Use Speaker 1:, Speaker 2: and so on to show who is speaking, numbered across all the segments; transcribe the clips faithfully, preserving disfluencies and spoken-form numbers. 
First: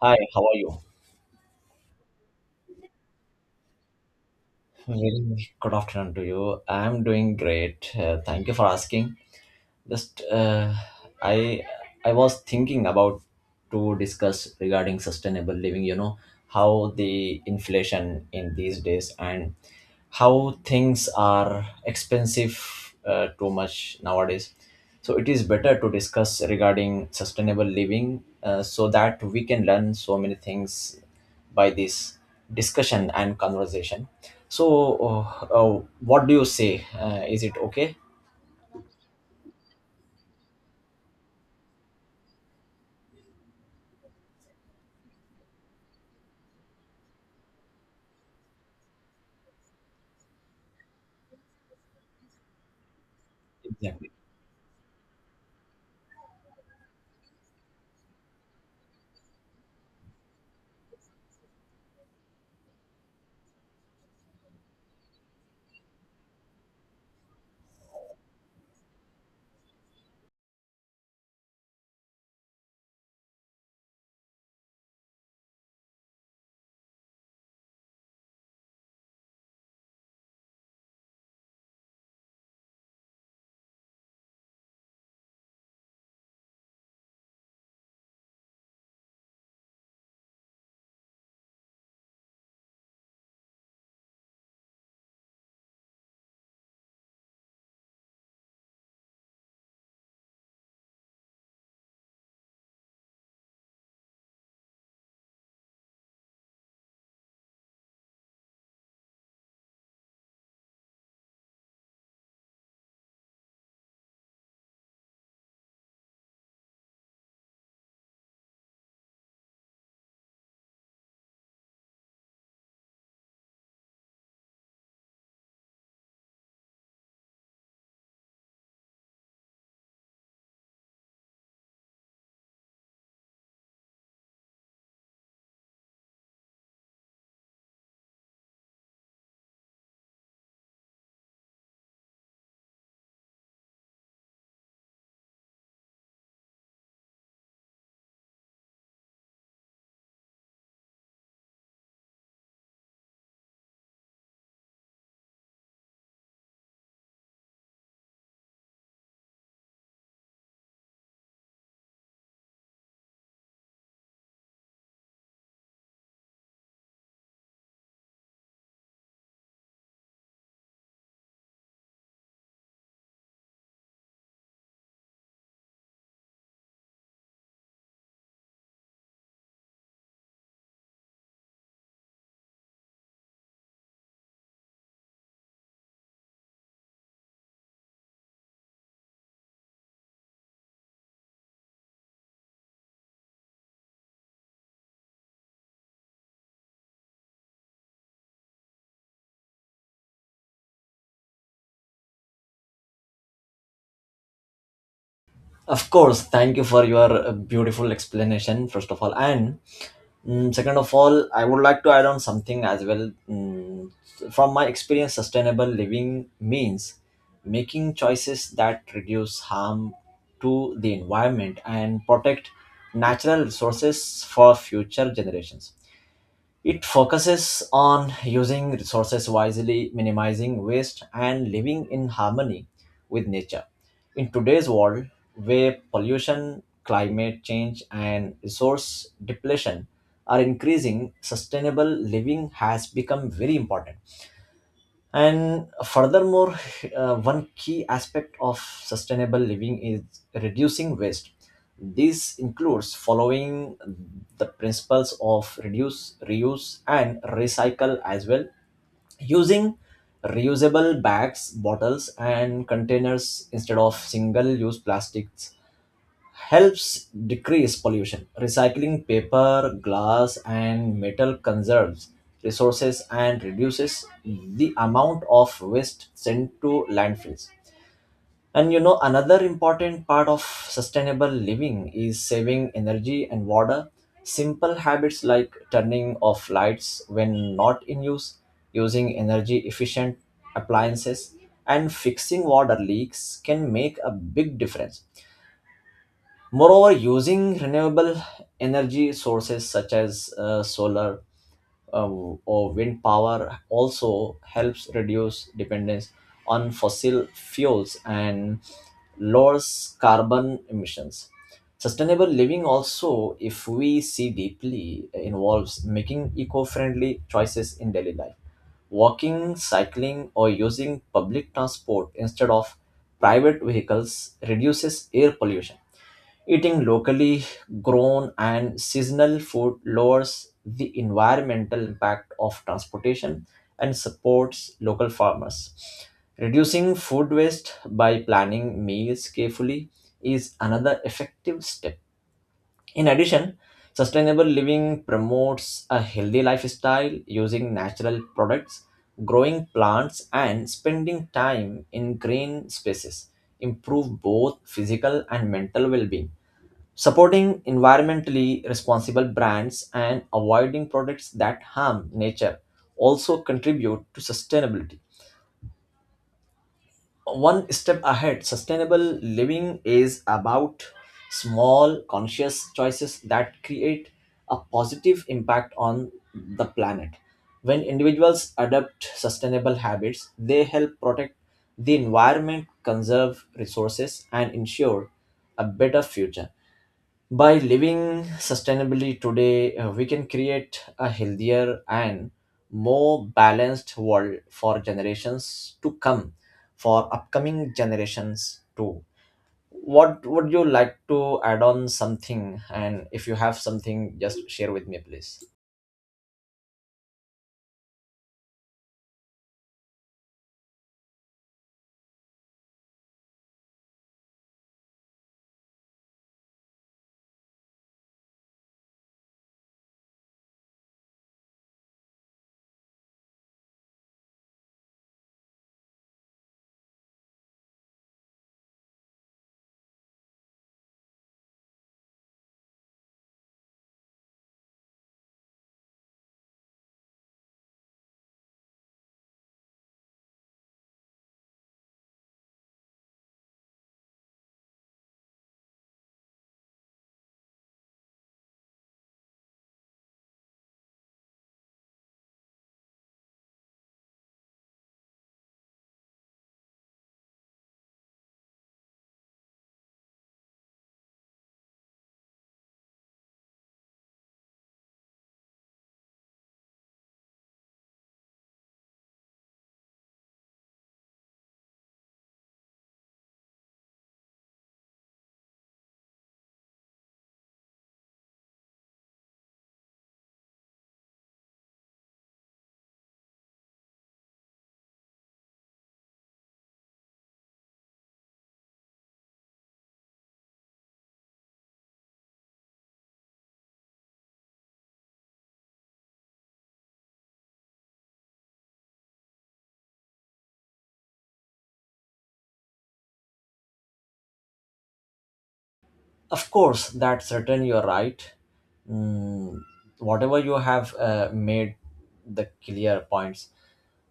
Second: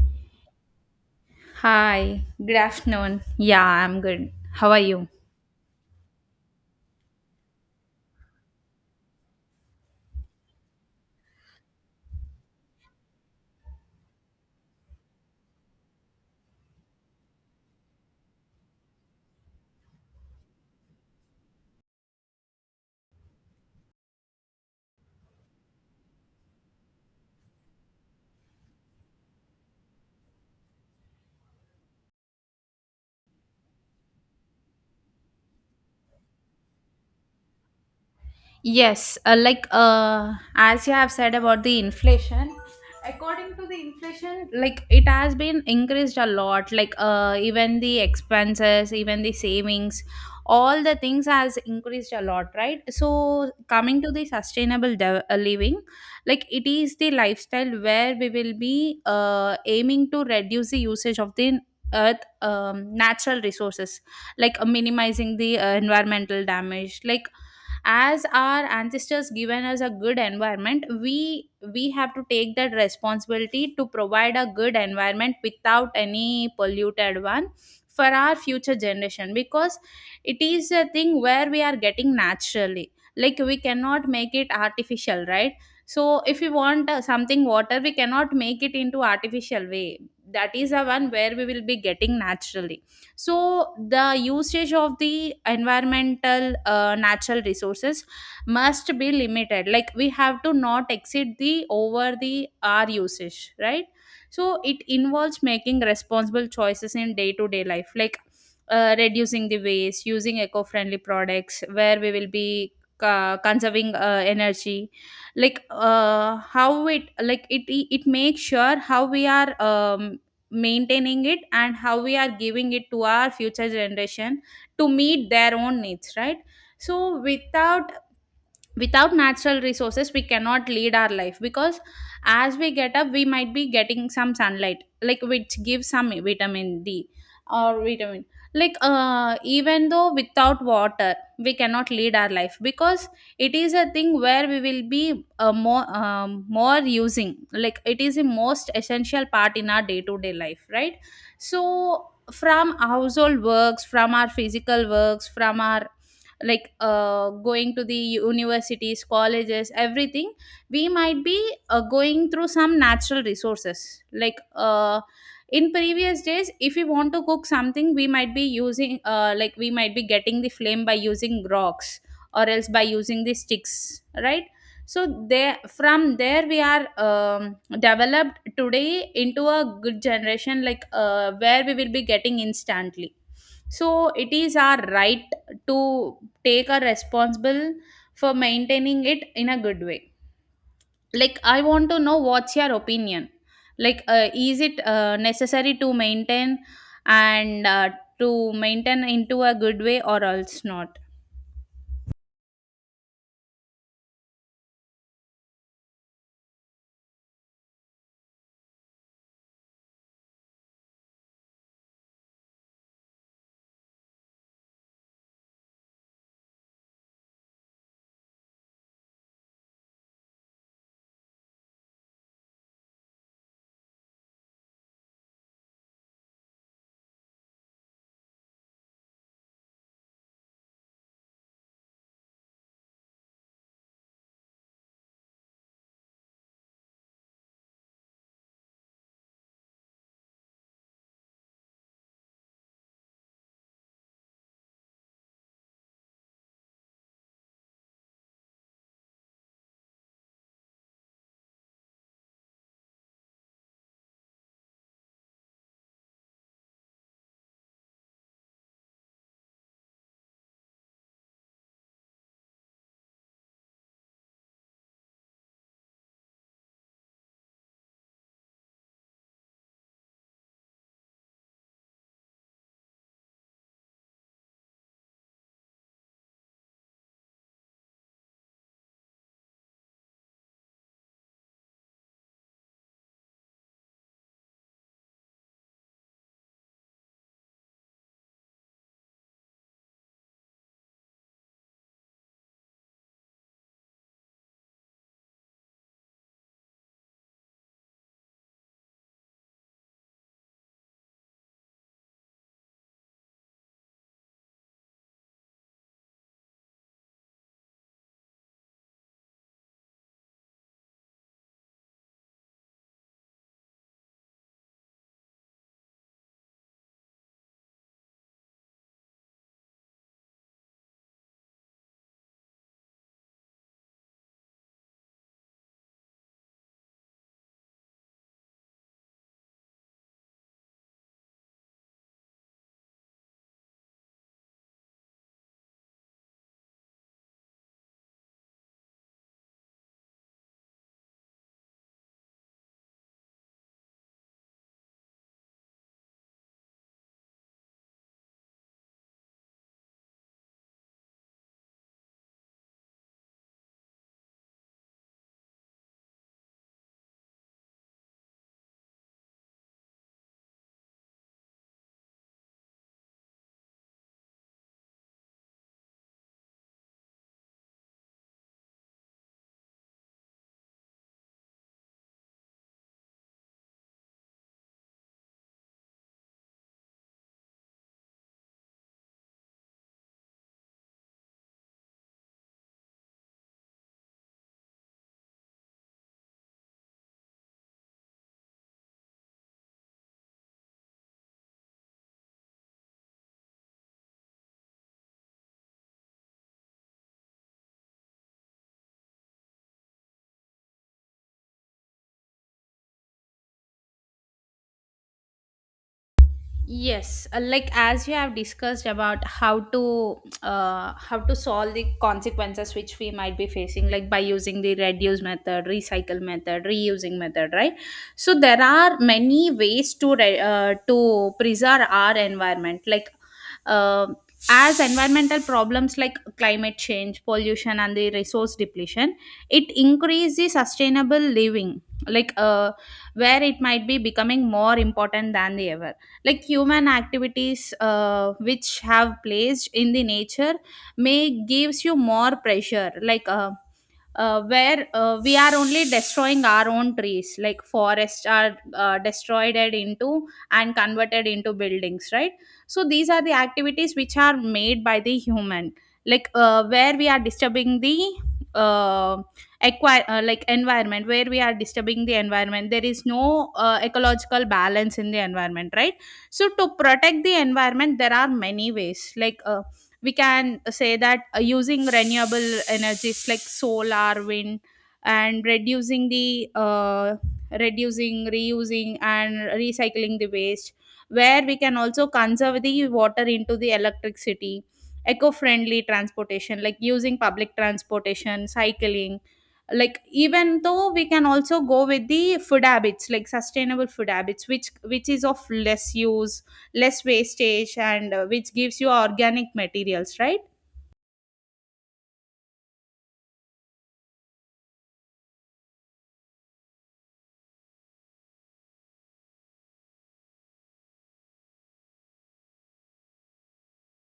Speaker 1: Hi, how are you?
Speaker 2: Hi, good afternoon. Yeah, I'm good. How are you?
Speaker 1: Very good afternoon to you. I'm doing great. Uh, thank you for asking. Just uh, I I was thinking about to discuss regarding sustainable living. You know how the inflation in these days and how things are expensive uh, too much nowadays. So it is better to discuss regarding sustainable living uh, so that we can learn so many things by this discussion and conversation. So uh, uh, what do you say? Uh, is it okay?
Speaker 2: Yes, uh, like uh, as you have said about the inflation, according to the inflation, like it has been increased a lot. Like uh, even the expenses, even the savings, all the things has increased a lot, right? So coming to
Speaker 1: Exactly.
Speaker 2: the sustainable de- uh, living, like it is the lifestyle where we will be uh, aiming to reduce the usage of the earth um, natural resources, like uh, minimizing the uh, environmental damage, like as our ancestors given us a good environment, we we have to take that responsibility to provide a good environment without any polluted one for our future generation, because it is a thing where we are getting naturally, like we cannot make it artificial, right? So if we want uh, something water, we cannot make it into artificial way. That is the one where we will be getting naturally. So the usage of the environmental uh, natural resources must be limited, like we have to not exceed the over the our usage, right? So it involves making responsible choices in day to day life, like uh, reducing the waste, using eco friendly products, where we will be uh, conserving uh, energy, like uh, how it like it it makes sure how we are um, maintaining it and how we are giving it to our future generation to meet their own needs, right? So without without natural resources we cannot lead our life, because as we get up we might be getting some sunlight, like which gives some vitamin d or vitamin, like uh, even though without water we cannot lead our life, because it is a thing where we will be uh, more um, more using, like it is the most essential part in our day to day life, right? So from household works, from our physical works, from our, like uh, going to the universities, colleges, everything, we might be uh, going through some natural resources, like uh, in previous days if we want to cook something, we might be using uh, like we might be getting the flame by using rocks or else by using the sticks, right? So there, from there we are um, developed today into a good generation, like uh, where we will be getting instantly. So it is our right to take a responsible for maintaining it in a good way. Like I want to know, what's your opinion? Like uh, is it uh, necessary to maintain and uh, to maintain into a good way or else not?
Speaker 1: Of course, thank you for your uh, beautiful explanation, first of all. And mm, second of all, I would like to add on something as well. Mm, from my experience, sustainable living means making choices that reduce harm to the environment and protect natural resources for future generations. It focuses on using resources wisely, minimizing waste, and living in harmony with nature. In today's world, where pollution, climate change, and resource depletion are increasing, sustainable living has become very important. And furthermore, uh, one key aspect of sustainable living is reducing waste. This includes following the principles of reduce, reuse, and recycle as well, using reusable bags, bottles, and containers instead of single use plastics helps decrease pollution. Recycling paper, glass, and metal conserves resources and reduces the amount of waste sent to landfills. And you know, another important part of sustainable living is saving energy and water. Simple habits like turning off lights when not in use, using energy efficient appliances, and fixing water leaks can make a big difference. Moreover, using renewable energy sources such as uh, solar um, or wind power also helps reduce dependence on fossil fuels and lowers carbon emissions. Sustainable living also, if we see deeply, involves making eco friendly choices in daily life. Walking, cycling, or using public transport instead of private vehicles reduces air pollution. Eating locally grown and seasonal food lowers the environmental impact of transportation and supports local farmers. Reducing food waste by planning meals carefully is another effective step. In addition, sustainable living promotes a healthy lifestyle using natural products, growing plants, and spending time in green spaces improve both physical and mental well-being, supporting environmentally responsible brands and avoiding products that harm nature also contribute to sustainability. One step ahead, sustainable living is about small conscious choices that create a positive impact on the planet. When individuals adopt sustainable habits, they help protect the environment, conserve resources, and ensure a better future. By living sustainably today, uh, we can create a healthier and more balanced world for generations to come, for upcoming generations too. What would you like to add on something? And if you have something, just share with me, please.
Speaker 2: Yes, uh, like as you have discussed about how to uh, how to solve the consequences which we might be facing, like by using the reduce method, recycle method, reusing method, right? So there are many ways to re- uh, to preserve our environment, like uh, as environmental problems like climate change, pollution, and the resource depletion, it increases sustainable living, like uh, where it might be becoming more important than the ever, like human activities uh, which have placed in the nature may gives you more pressure, like uh, uh, where uh, we are only destroying our own trees, like forests are uh, destroyed and into and converted into buildings, right? So these are the activities which are made by the human, like uh, where we are disturbing the uh, acquire, uh, like environment, where we are disturbing the environment, there is no uh, ecological balance in the environment, right? So to protect the environment there are many ways, like uh, we can say that uh, using renewable energies like solar wind, and reducing the uh, reducing, reusing and recycling the waste, where we can also conserve the water into the electricity, eco-friendly transportation like using public transportation, cycling, like even though we can also go with the food habits like sustainable food habits which which is of less use, less wastage and uh, which gives you organic materials, right?
Speaker 1: Of course, that's certain, you're right. Mm, whatever you have uh, made the clear points,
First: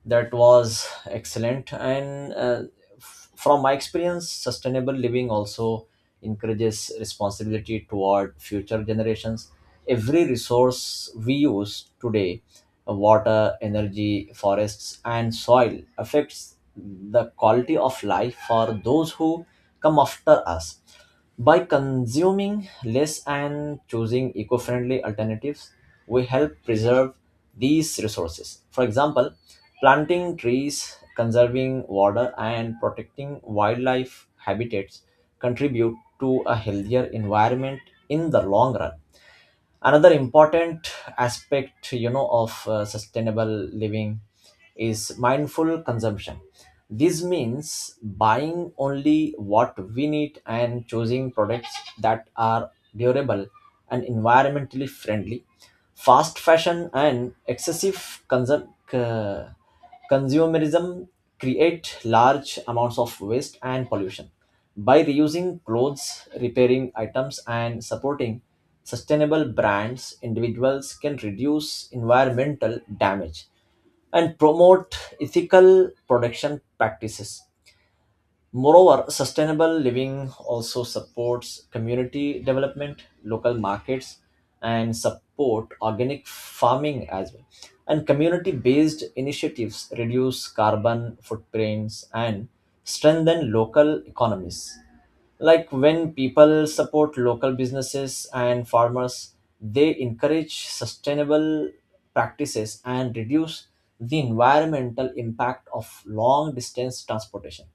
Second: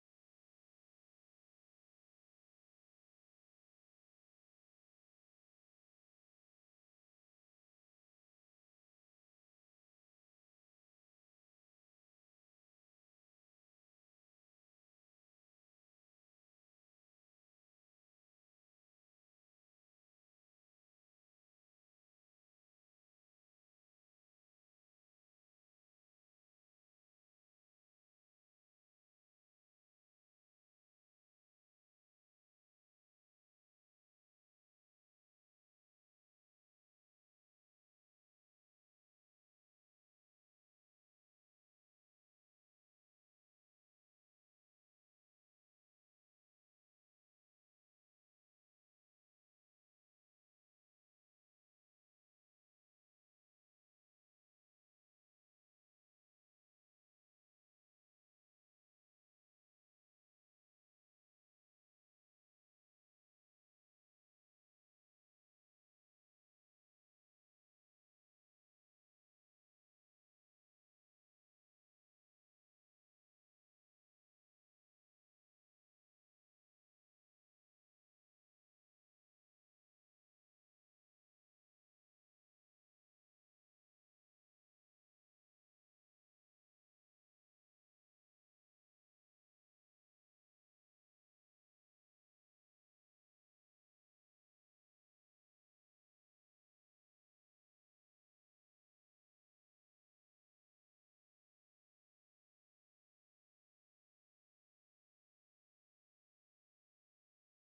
Speaker 1: that was excellent, and uh, f- from my experience sustainable living also encourages responsibility toward future generations. Every resource we use today, uh, water, energy, forests, and soil, affects the quality of life for those who come after us. By consuming less and choosing eco-friendly alternatives, we help preserve these resources. For example, planting trees, conserving water, and protecting wildlife habitats contribute to a healthier environment in the long run. Another important aspect, you know, of uh, sustainable living is mindful consumption. This means buying only what we need and choosing products that are durable and environmentally friendly. Fast fashion and excessive consum- uh, consumerism create large amounts of waste and pollution. By reusing clothes, repairing items, and supporting sustainable brands, individuals can reduce environmental damage and promote ethical production practices. Moreover, sustainable living also supports community development, local markets, and support organic farming as well. And community based initiatives reduce carbon footprints and strengthen local economies, like when people support local businesses and farmers, they encourage sustainable practices and reduce the environmental impact of long distance transportation.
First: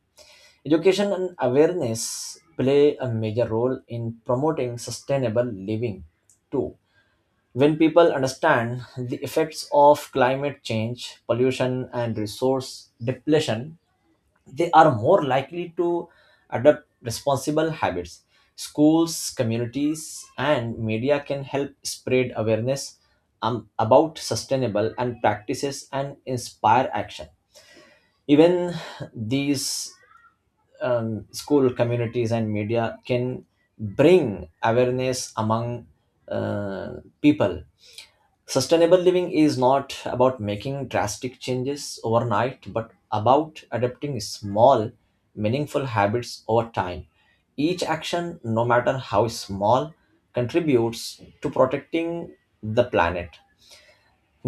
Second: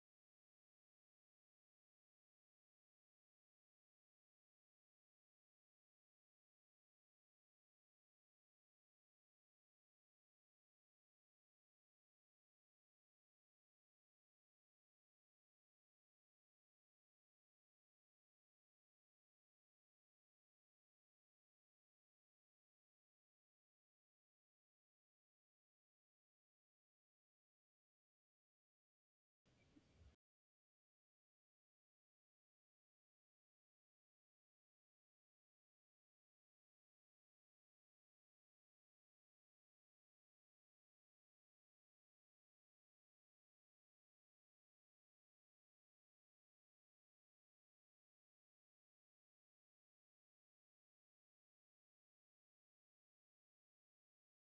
Speaker 1: Education and awareness play a major role in promoting sustainable living too. When people understand the effects of climate change, pollution, and resource depletion, they are more likely to adopt responsible habits. Schools, communities, and media can help spread awareness um, about sustainable and practices and inspire action. Even these, um, school communities and media can bring awareness among uh, people. Sustainable living is not about making drastic changes overnight, but about adopting small meaningful habits over time. Each action, no matter how small, contributes to protecting the planet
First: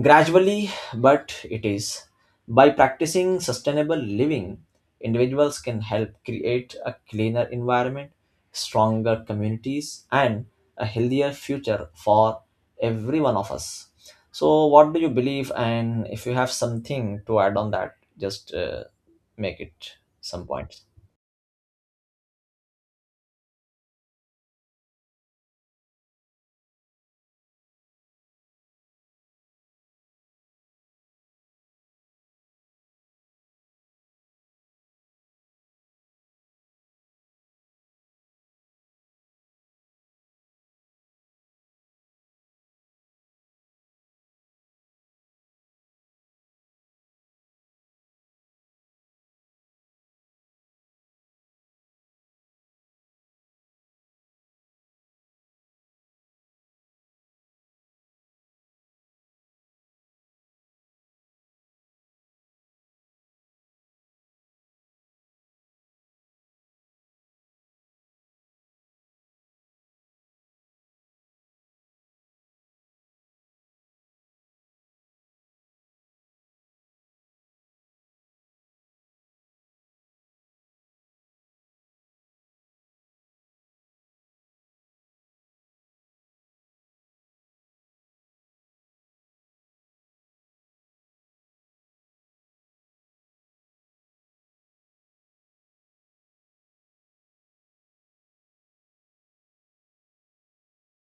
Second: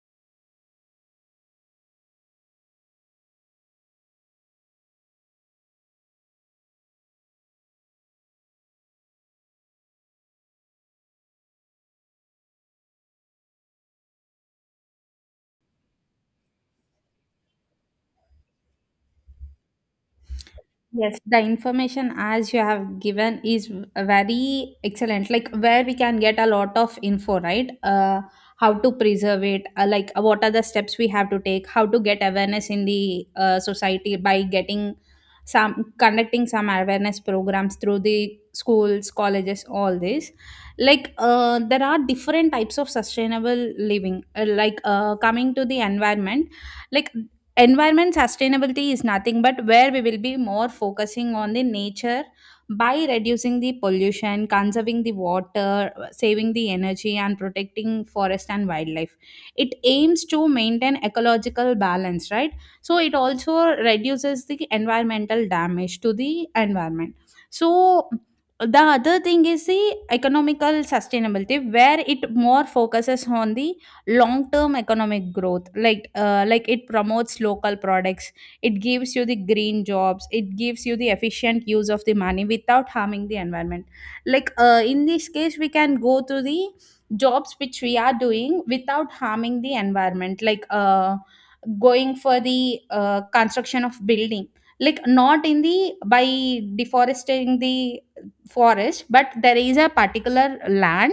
Speaker 1: gradually, but it is. By practicing sustainable living, individuals can help create a cleaner environment, stronger communities, and a healthier future for every one of us. So, what do you believe? And if you have something to add on that, just uh, make it some points.
Speaker 2: Yes, the information as you have given is very excellent. Like where we can get a lot of info, right? Uh, how to preserve it, uh, like uh, what are the steps we have to take, how to get awareness in the uh, society by getting some conducting some awareness programs through the schools, colleges, all this. Like uh, there are different types of sustainable living. Uh, like uh, coming to the environment, like environment sustainability is nothing but where we will be more focusing on the nature by reducing the pollution, conserving the water, saving the energy and protecting forest and wildlife. It aims to maintain ecological balance, right? So it also reduces the environmental damage to the environment. So the other thing is the economical sustainability, where it more focuses on the long term economic growth, like uh, like it promotes local products, it gives you the green jobs, it gives you the efficient use of the money without harming the environment. Like uh, in this case we can go to the jobs which we are doing without harming the environment, like uh, going for the uh, construction of building, like not in the by deforesting the forest, but there is a particular land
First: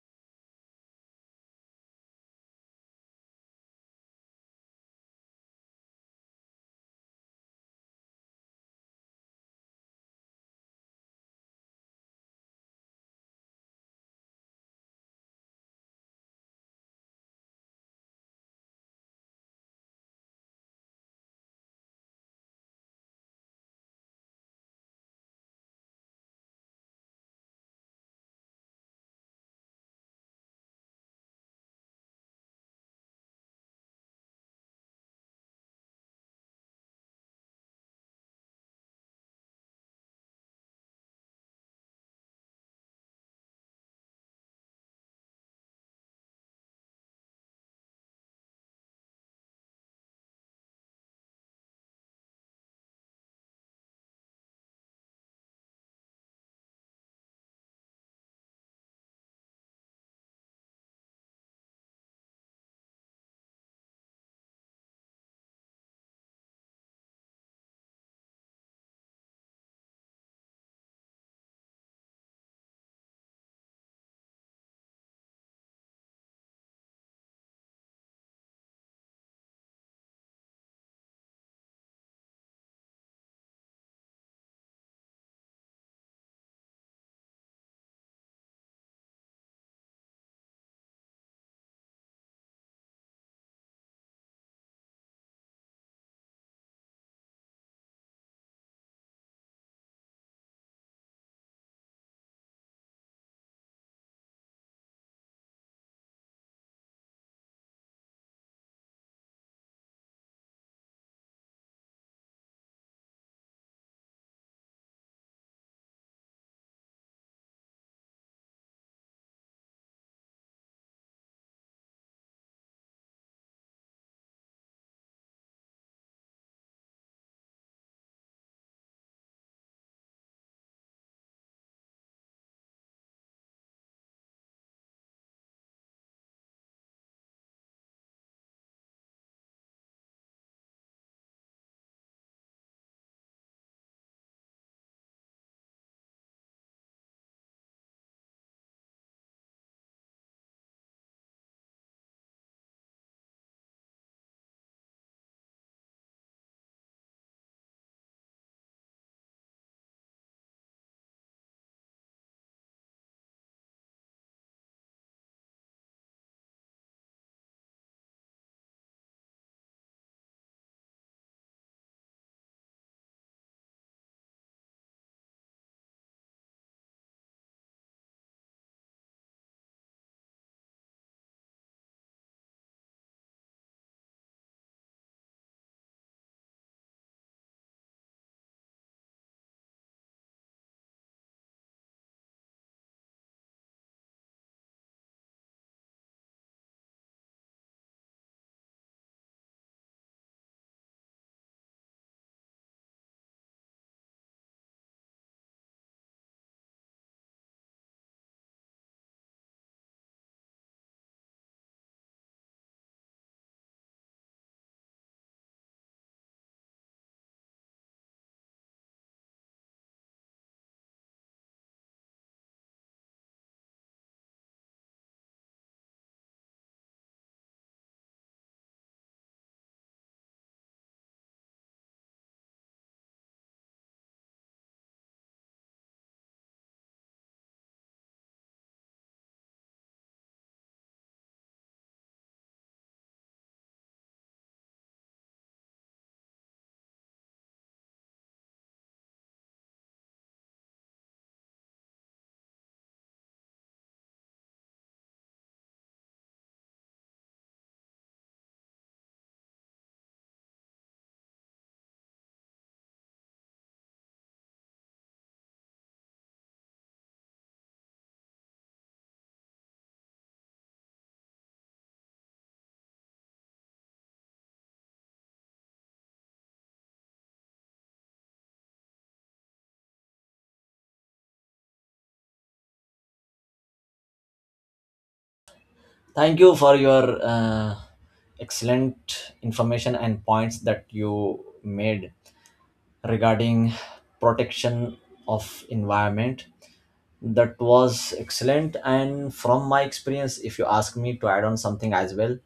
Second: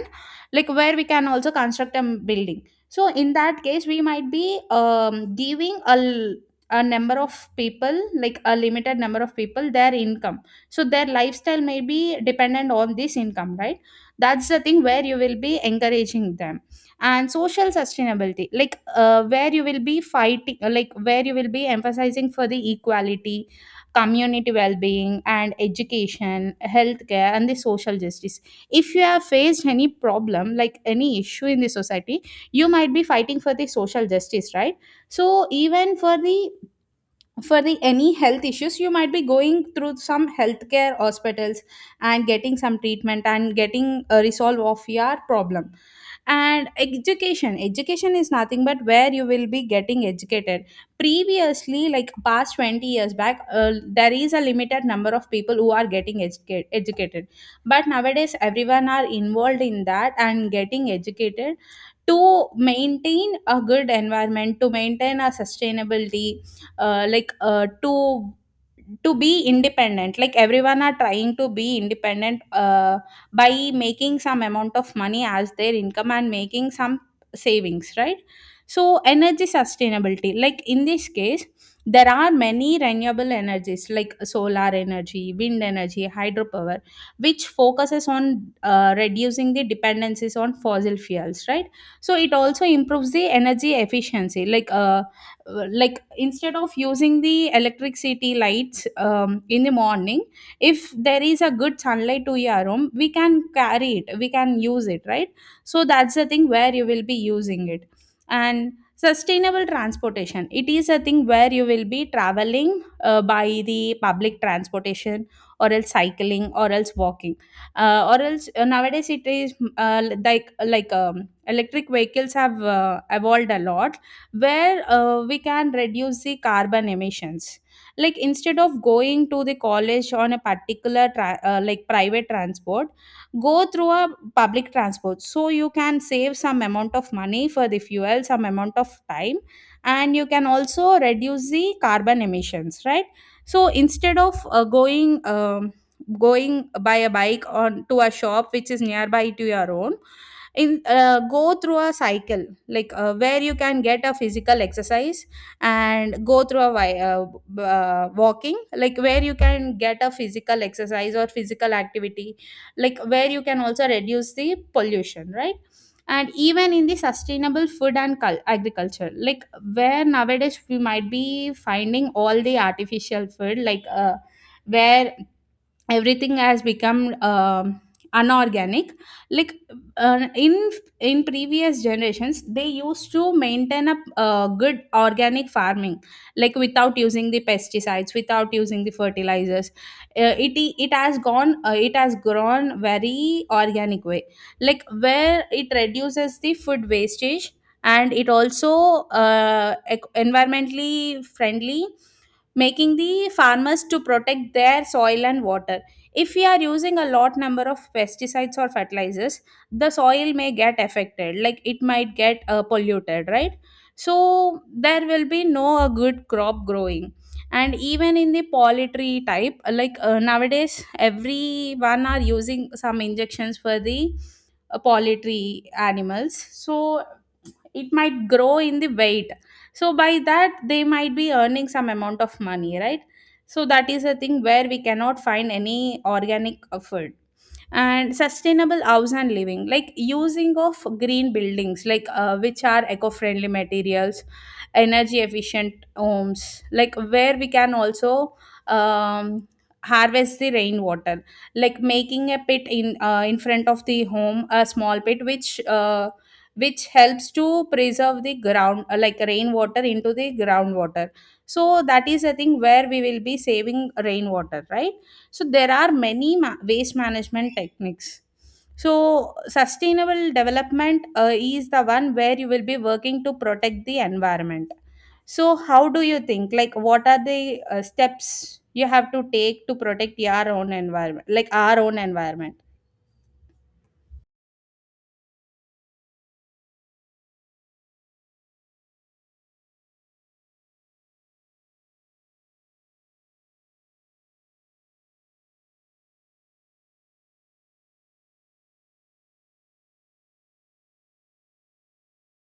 Speaker 2: like where we can also construct a building. So in that case we might be um, giving a, l- a number of people, like a limited number of people their income, so their lifestyle may be dependent on this income, right? That's the thing where you will be encouraging them. And social sustainability, like uh, where you will be fighting, like where you will be emphasizing for the equality, community well-being and education, healthcare and the social justice. If you have faced any problem like any issue in the society, you might be fighting for the social justice, right? So even for the, for the any health issues you might be going through some healthcare hospitals and getting some treatment and getting a resolve of your problem. And education education is nothing but where you will be getting educated. Previously, like past twenty years back, uh, there is a limited number of people who are getting educate, educated, but nowadays everyone are involved in that and getting educated to maintain a good environment, to maintain a sustainability, uh, like uh, to to be independent, like everyone are trying to be independent, uh, by making some amount of money as their income and making some savings, right? So energy sustainability, like in this case there are many renewable energies like solar energy, wind energy, hydropower, which focuses on uh, reducing the dependencies on fossil fuels, right? So it also improves the energy efficiency, like uh, like instead of using the electricity lights um, in the morning, if there is a good sunlight to your room, we can carry it, we can use it, right? So that's the thing where you will be using it. And sustainable transportation, it is a thing where you will be traveling uh, by the public transportation, or else cycling, or else walking, uh, or else uh, nowadays it is uh, like like um, electric vehicles have uh, evolved a lot, where uh, we can reduce the carbon emissions, like instead of going to the college on a particular tra- uh, like private transport, go through a public transport, so you can save some amount of money for the fuel, some amount of time, and you can also reduce the carbon emissions, right? So instead of uh, going um, going by a bike on to a shop which is nearby to your own, in uh, go through a cycle, like uh, where you can get a physical exercise, and go through a wi- uh, b- uh, walking, like where you can get a physical exercise or physical activity, like where you can also reduce the pollution, right? And even in the sustainable food and cul- agriculture, like where nowadays we might be finding all the artificial food, like uh, where everything has become um, unorganic, like uh, in in previous generations they used to maintain a, uh good organic farming, like without using the pesticides, without using the fertilizers, uh, it it has gone, uh, it has grown very organic way, like where it reduces the food wastage, and it also uh, ec- environmentally friendly, making the farmers to protect their soil and water. If we are using a lot number of pesticides or fertilizers, the soil may get affected, like it might get uh, polluted, right? So there will be no a good crop growing. And even in the poultry type, like uh, nowadays, everyone are using some injections for the uh, poultry animals. So it might grow in the weight, so by that they might be earning some amount of money, right? So that is a thing where we cannot find any organic uh, food and sustainable house and living, like using of green buildings like uh, which are eco-friendly materials, energy efficient homes like where we can also um, harvest the rainwater, like making a pit in uh, in front of the home, a small pit which uh, which helps to preserve the ground uh, like rainwater into the groundwater. So that is I thing where we will be saving rainwater, right? So there are many ma- waste management techniques. So sustainable development uh, is the one where you will be working to protect the environment. So how do you think, like what are the uh, steps you have to take to protect your own environment, like our own environment?
Speaker 1: Thank you for your uh, excellent information and points that you made regarding protection of environment. That was excellent, and from my experience, if you ask me to add on something as well,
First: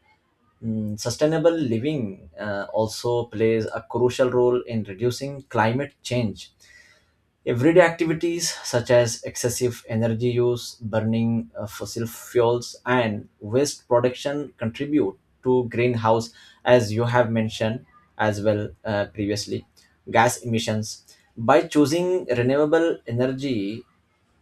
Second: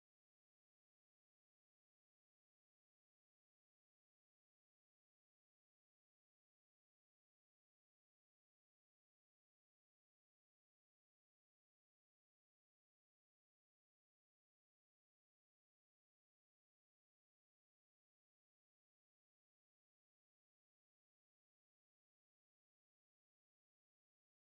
Speaker 1: mm, sustainable living uh, also plays a crucial role in reducing climate change. Everyday activities such as excessive energy use, burning uh, fossil fuels, and waste production contribute to greenhouse, as you have mentioned as well uh, previously, gas emissions. By choosing renewable energy,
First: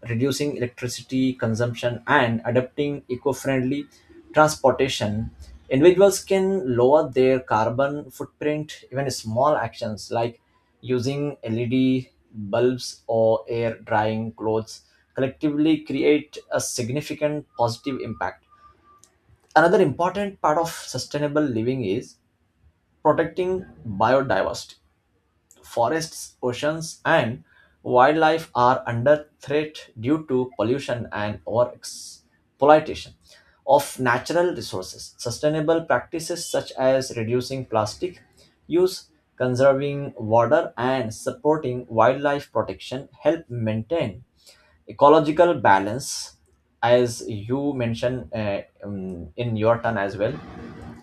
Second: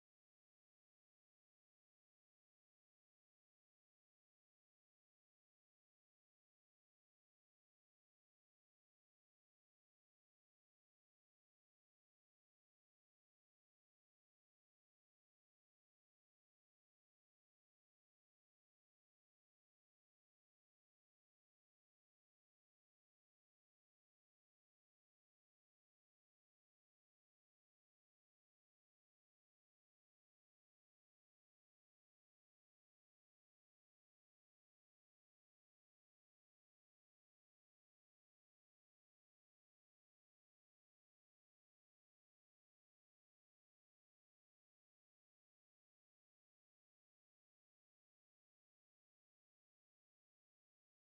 Speaker 1: reducing electricity consumption, and adopting eco friendly transportation, individuals can lower their carbon footprint. Even small actions like using L E D bulbs or air drying clothes collectively create a significant positive impact. Another important part of sustainable living is protecting biodiversity. Forests, oceans, and wildlife are under threat due to pollution and overexploitation of natural resources. Sustainable practices such as reducing plastic use, conserving water, and supporting wildlife protection help maintain ecological balance, as you mentioned uh, um, in your turn as well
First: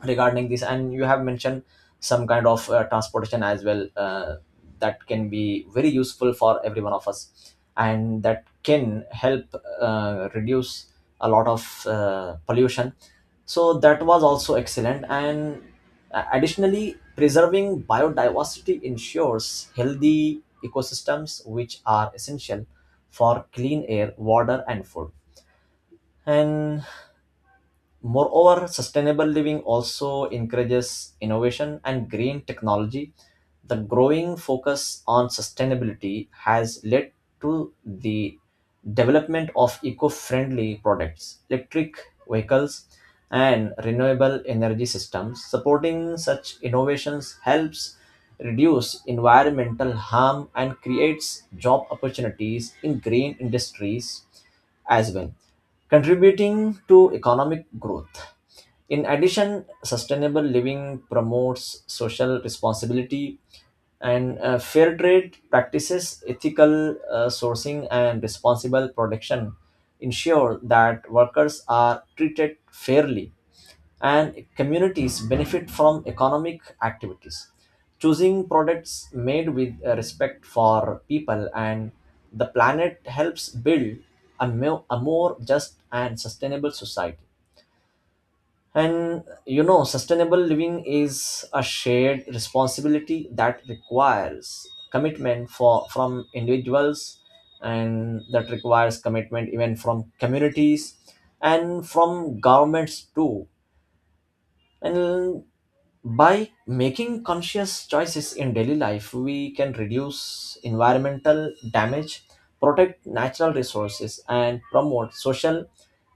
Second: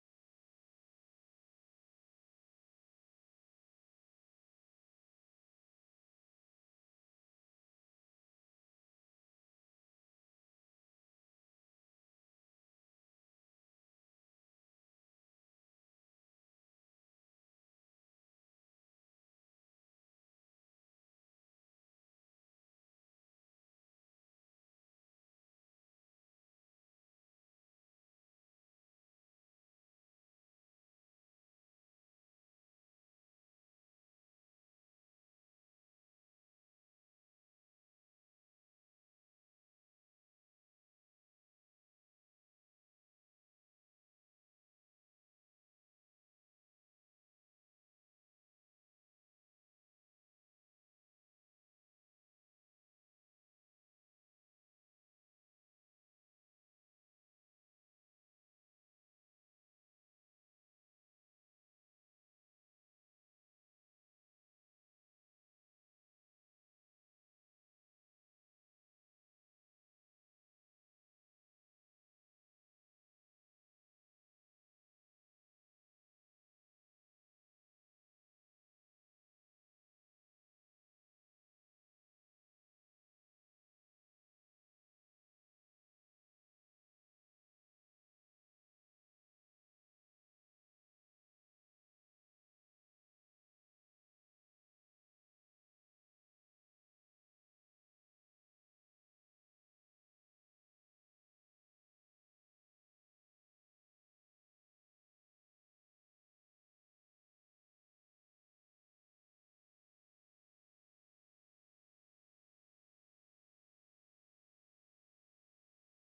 Speaker 1: regarding this. And you have mentioned some kind of uh, transportation as well uh, that can be very useful for every one of us, and that can help uh, reduce a lot of uh, pollution, so that was also excellent. And uh, additionally, preserving biodiversity ensures healthy ecosystems which are essential for clean air, water, and food. And moreover, sustainable living also encourages innovation and green technology. The growing focus on sustainability has led to the development of eco friendly products, electric vehicles, and renewable energy systems. Supporting such innovations helps reduce environmental harm and creates job opportunities in green industries as well, contributing to economic growth. In addition, sustainable living promotes social responsibility and uh, fair trade practices, ethical uh, sourcing, and responsible production ensure that workers are treated fairly and communities benefit from economic activities. Choosing products made with uh, respect for people and the planet helps build a, mo- a more just and sustainable society. And you know, sustainable living is a shared responsibility that requires commitment for from individuals, and that requires commitment even from communities and from governments too. And by making conscious choices in daily life, we can reduce environmental damage, protect natural resources, and promote social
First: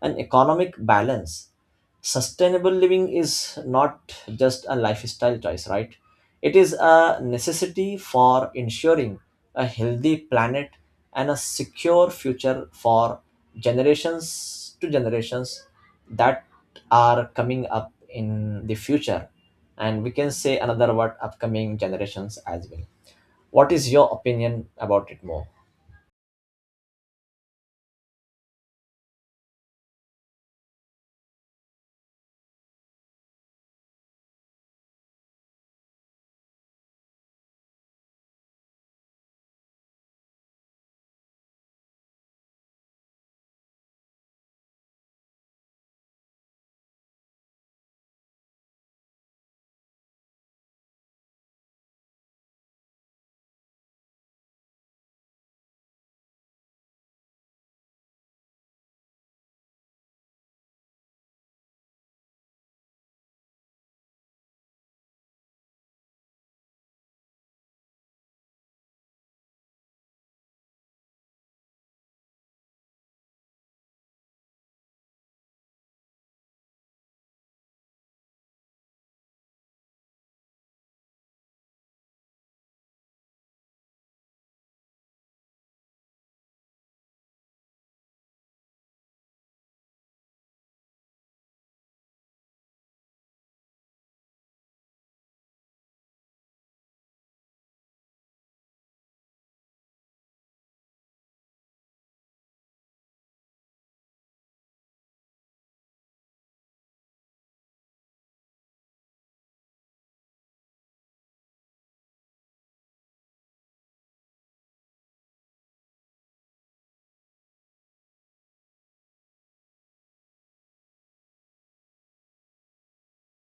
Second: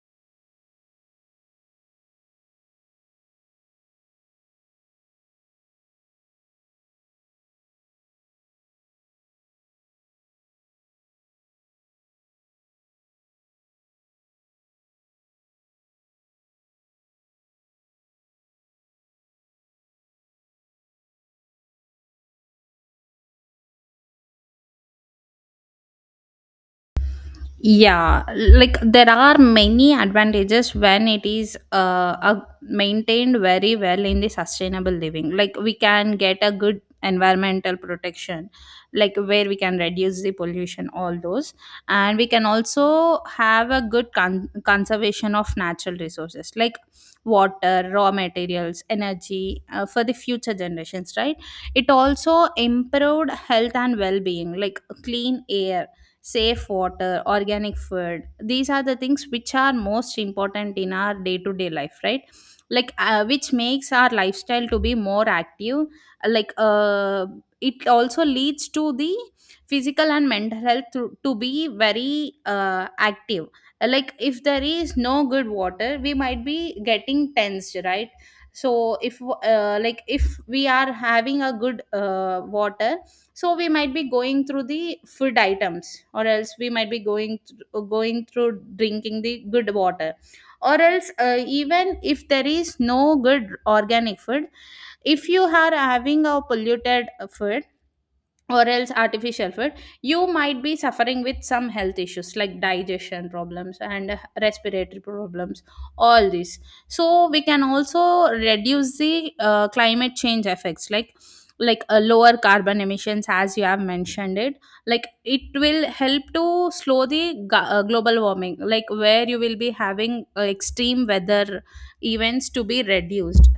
Speaker 1: and economic balance. Sustainable living is not just a lifestyle choice, right? It is a necessity for ensuring a healthy planet and a secure future for generations to generations that are coming up in the future, and we can say another word, upcoming generations as well. What is your opinion about it more?
Speaker 2: Yeah, like there are many advantages when it is uh, a- maintained very well in the sustainable living. Like we can get a good environmental protection, like where we can reduce the pollution, all those, and we can also have a good con- conservation of natural resources like water, raw materials, energy uh, for the future generations. Right? It also improved health and well-being, like clean air, safe water, organic food. These are the things which are most important in our day to day life, right? Like, uh, which makes our lifestyle to be more active. Like, uh, it also leads to the physical and mental health to, to be very uh, active. Like, if there is no good water, we might be getting tensed, right? So, if uh, like if we are having a good uh, water, so we might be going through the food items, or else we might be going th- going through drinking the good water, or else uh, even if there is no good organic food, if you are having a polluted uh, food or else artificial food, you might be suffering with some health issues like digestion problems and uh, respiratory problems, all this. So we can also reduce the uh, climate change effects, like like a lower carbon emissions, as you have mentioned it. Like it will help to slow the ga- uh, global warming, like where you will be having uh, extreme weather events to be reduced.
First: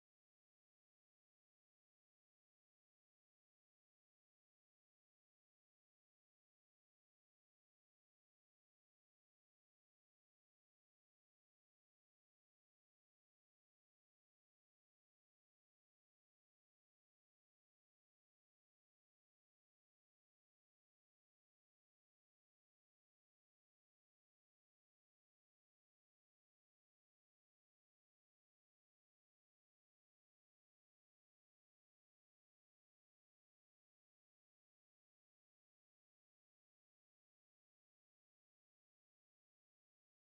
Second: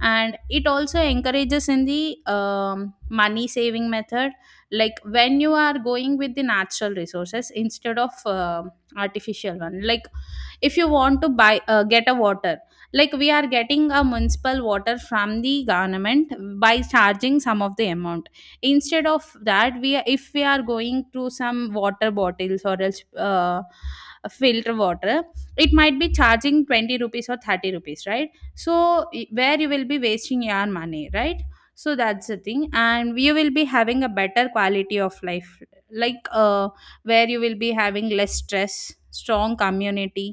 Speaker 2: And it also encourages in the um, money saving method, like when you are going with the natural resources instead of uh, artificial one. Like if you want to buy, uh, get a water, like we are getting a municipal water from the government by charging some of the amount, instead of that we are- if we are going to some water bottles, or else uh, filter water, it might be charging twenty rupees or thirty rupees, right? So I- where you will be wasting your money, right? So that's the thing, and you will be having a better quality of life, like uh, where you will be having less stress, strong community,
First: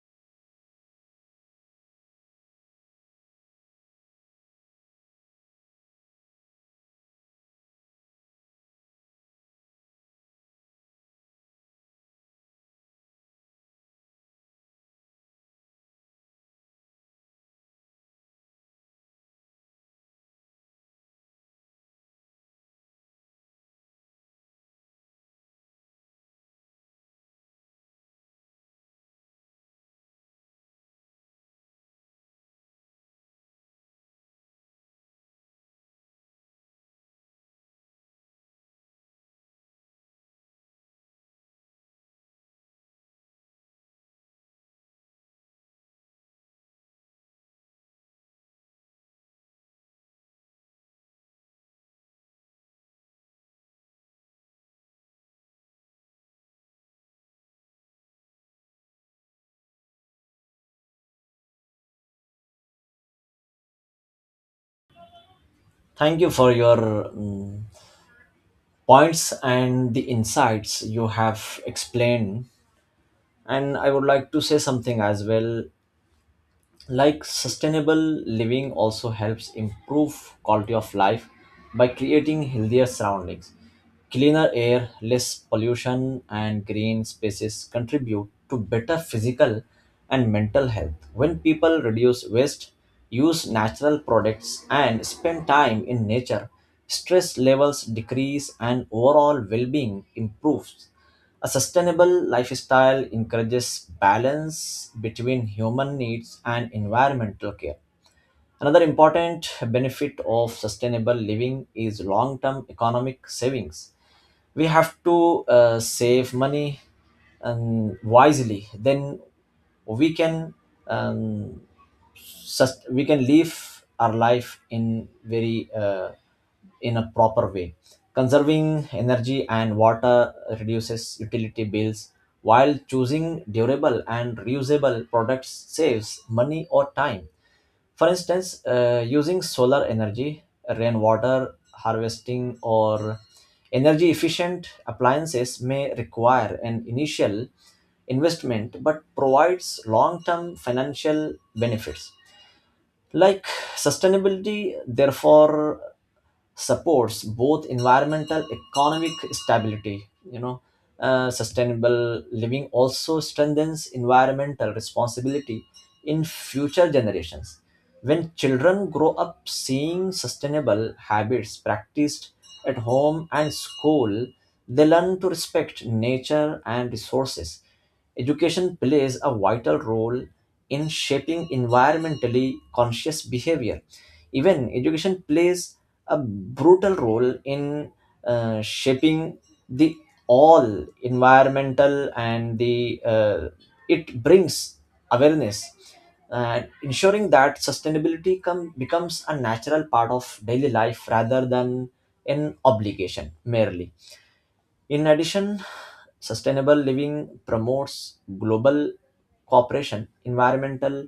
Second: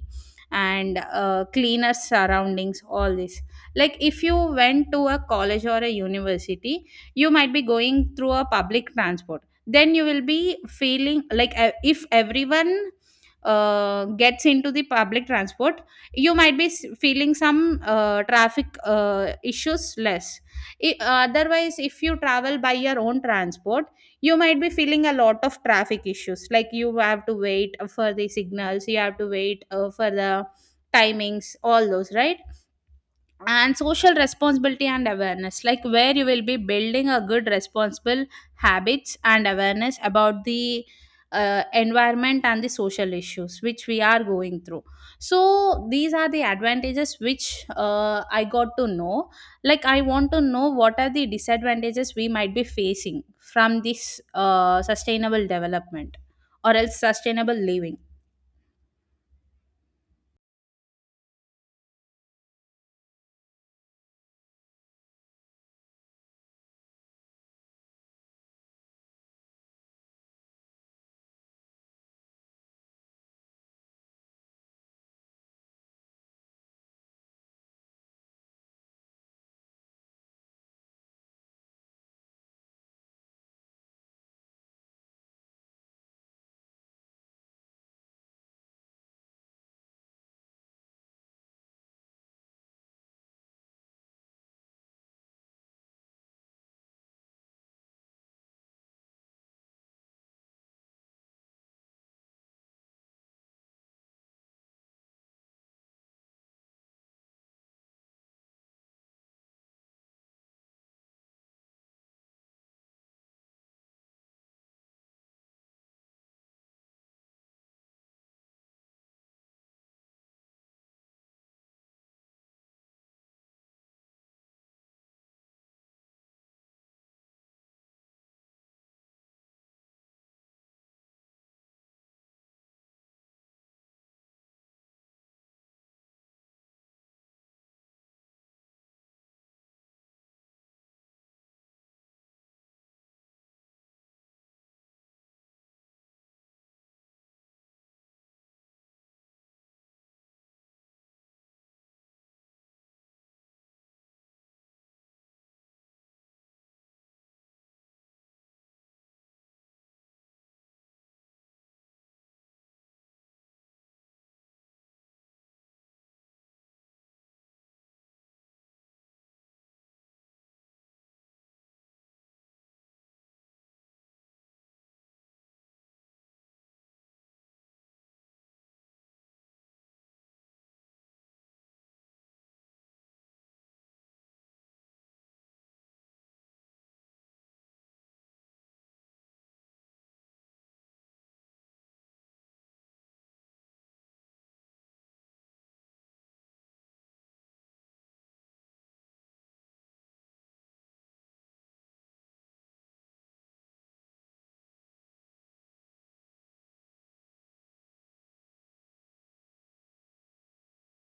Speaker 2: and uh, cleaner surroundings, all this. Like if you went to a college or a university, you might be going through a public transport, then you will be feeling like uh, if everyone uh, gets into the public transport, you might be s- feeling some uh, traffic uh, issues less. I- otherwise if you travel by your own transport, you might be feeling a lot of traffic issues, like you have to wait for the signals, you have to wait uh, for the timings, all those, right? And social responsibility and awareness, like where you will be building a good responsible habits and awareness about the uh, environment and the social issues which we are going through. So these are the advantages which uh, I got to know. Like I want to know what are the disadvantages we might be facing from this uh, sustainable development or else sustainable living.
Speaker 1: Thank you for your mm, points and the insights you have explained, and I would like to say something as well. Like sustainable living also helps improve quality of life by creating healthier surroundings. Cleaner air, less pollution, and green spaces contribute to better physical and mental health. When people reduce waste, use natural products, and spend time in nature, stress levels decrease and overall well-being improves. A sustainable lifestyle encourages balance between human needs and environmental care. Another important benefit of sustainable living is long term economic savings. We have to uh, save money um, wisely, then we can um, sus- we can live our life in very uh, in a proper way. Conserving energy and water reduces utility bills, while choosing durable and reusable products saves money or time. For instance, uh, using solar energy, rainwater harvesting, or energy efficient appliances may require an initial investment but provides long term financial benefits. Like sustainability, therefore, supports both environmental economic stability, you know. uh, sustainable living also strengthens environmental responsibility in future generations. When children grow up seeing sustainable habits practiced at home and school, they learn to respect nature and resources. Education plays a vital role in shaping environmentally conscious behavior. Even education plays a brutal role in uh, shaping the all environmental and the, uh, it brings awareness and ensuring that sustainability come, becomes a natural part of daily life rather than an obligation merely. In addition, sustainable living promotes global cooperation, environmental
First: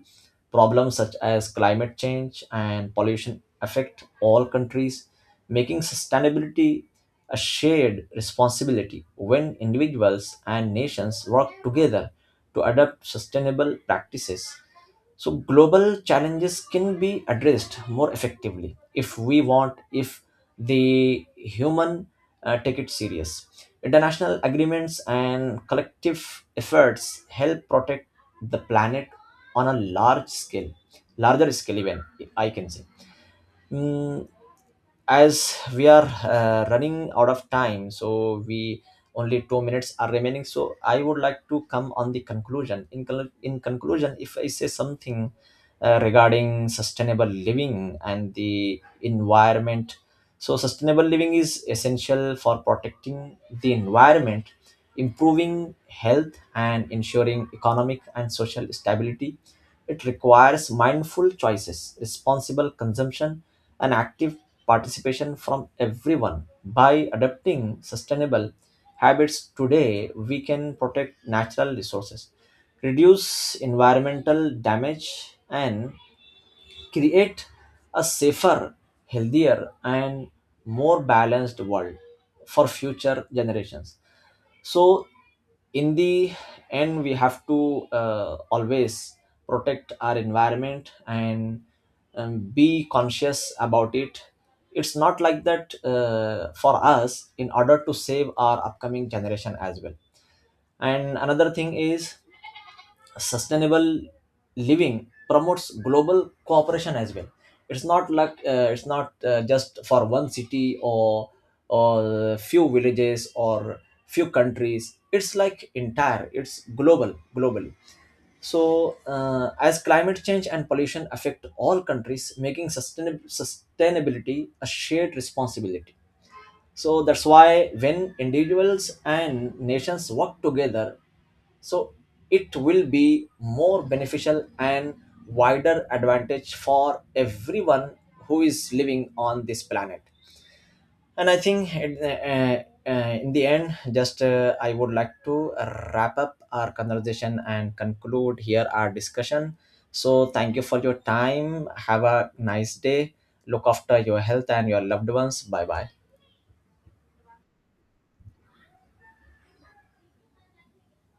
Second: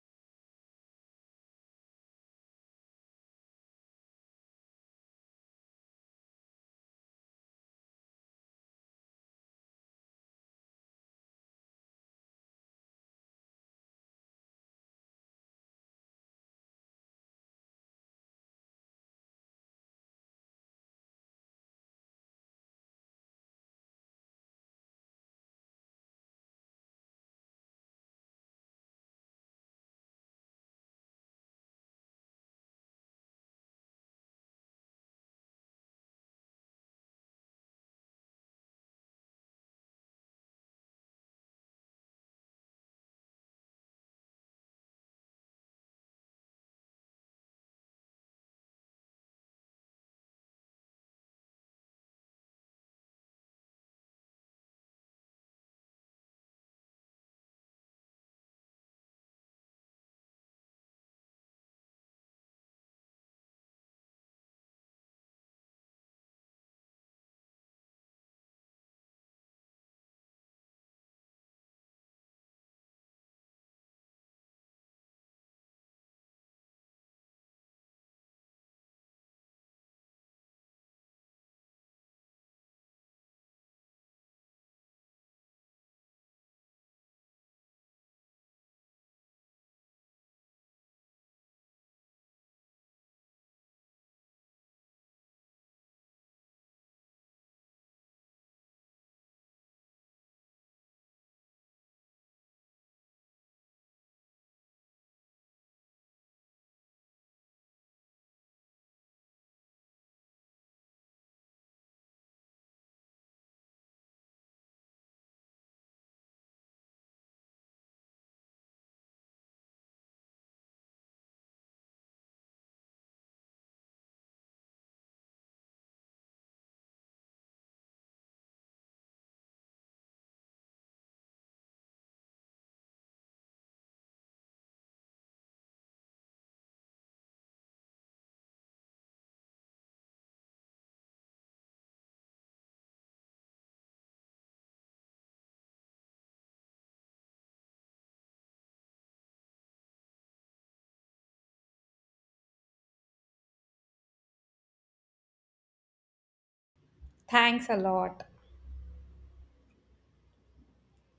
Speaker 1: problems such as climate change and pollution affect all countries, making sustainability a shared responsibility when individuals and nations work together to adopt sustainable practices. So global challenges can be addressed more effectively if we want, if the human uh, take it serious. International agreements and collective efforts help protect the planet on a large scale, larger scale even I can say. Mm, as we are uh, running out of time, so we only two minutes are remaining, so I would like to come on the conclusion. In, col- in conclusion, if I say something uh, regarding sustainable living and the environment. So sustainable living is essential for protecting the environment, improving health, and ensuring economic and social stability. It requires mindful choices, responsible consumption, and active participation from everyone. By adopting sustainable habits today, we can protect natural resources, reduce environmental damage, and create a safer, healthier, and more balanced world for future generations. So in the end, we have to uh, always protect our environment and um, be conscious about it. It's not like that, uh, for us, in order to save our upcoming generation as well. And another thing is, sustainable living promotes global cooperation as well. It's not like, uh, it's not uh, just for one city or or few villages or few countries. It's like entire, it's global, globally. So uh, as climate change and pollution affect all countries, making sustain- sustainability a shared responsibility. So that's why when individuals and nations work together, so it will be more beneficial and wider advantage for everyone who is living on this planet. And I think it- uh, uh, in the end, just uh, I would like to wrap up our conversation and conclude here our discussion. So thank you for your time, have a nice day. Look after your health and your loved ones, bye bye.
Speaker 2: Thanks a lot.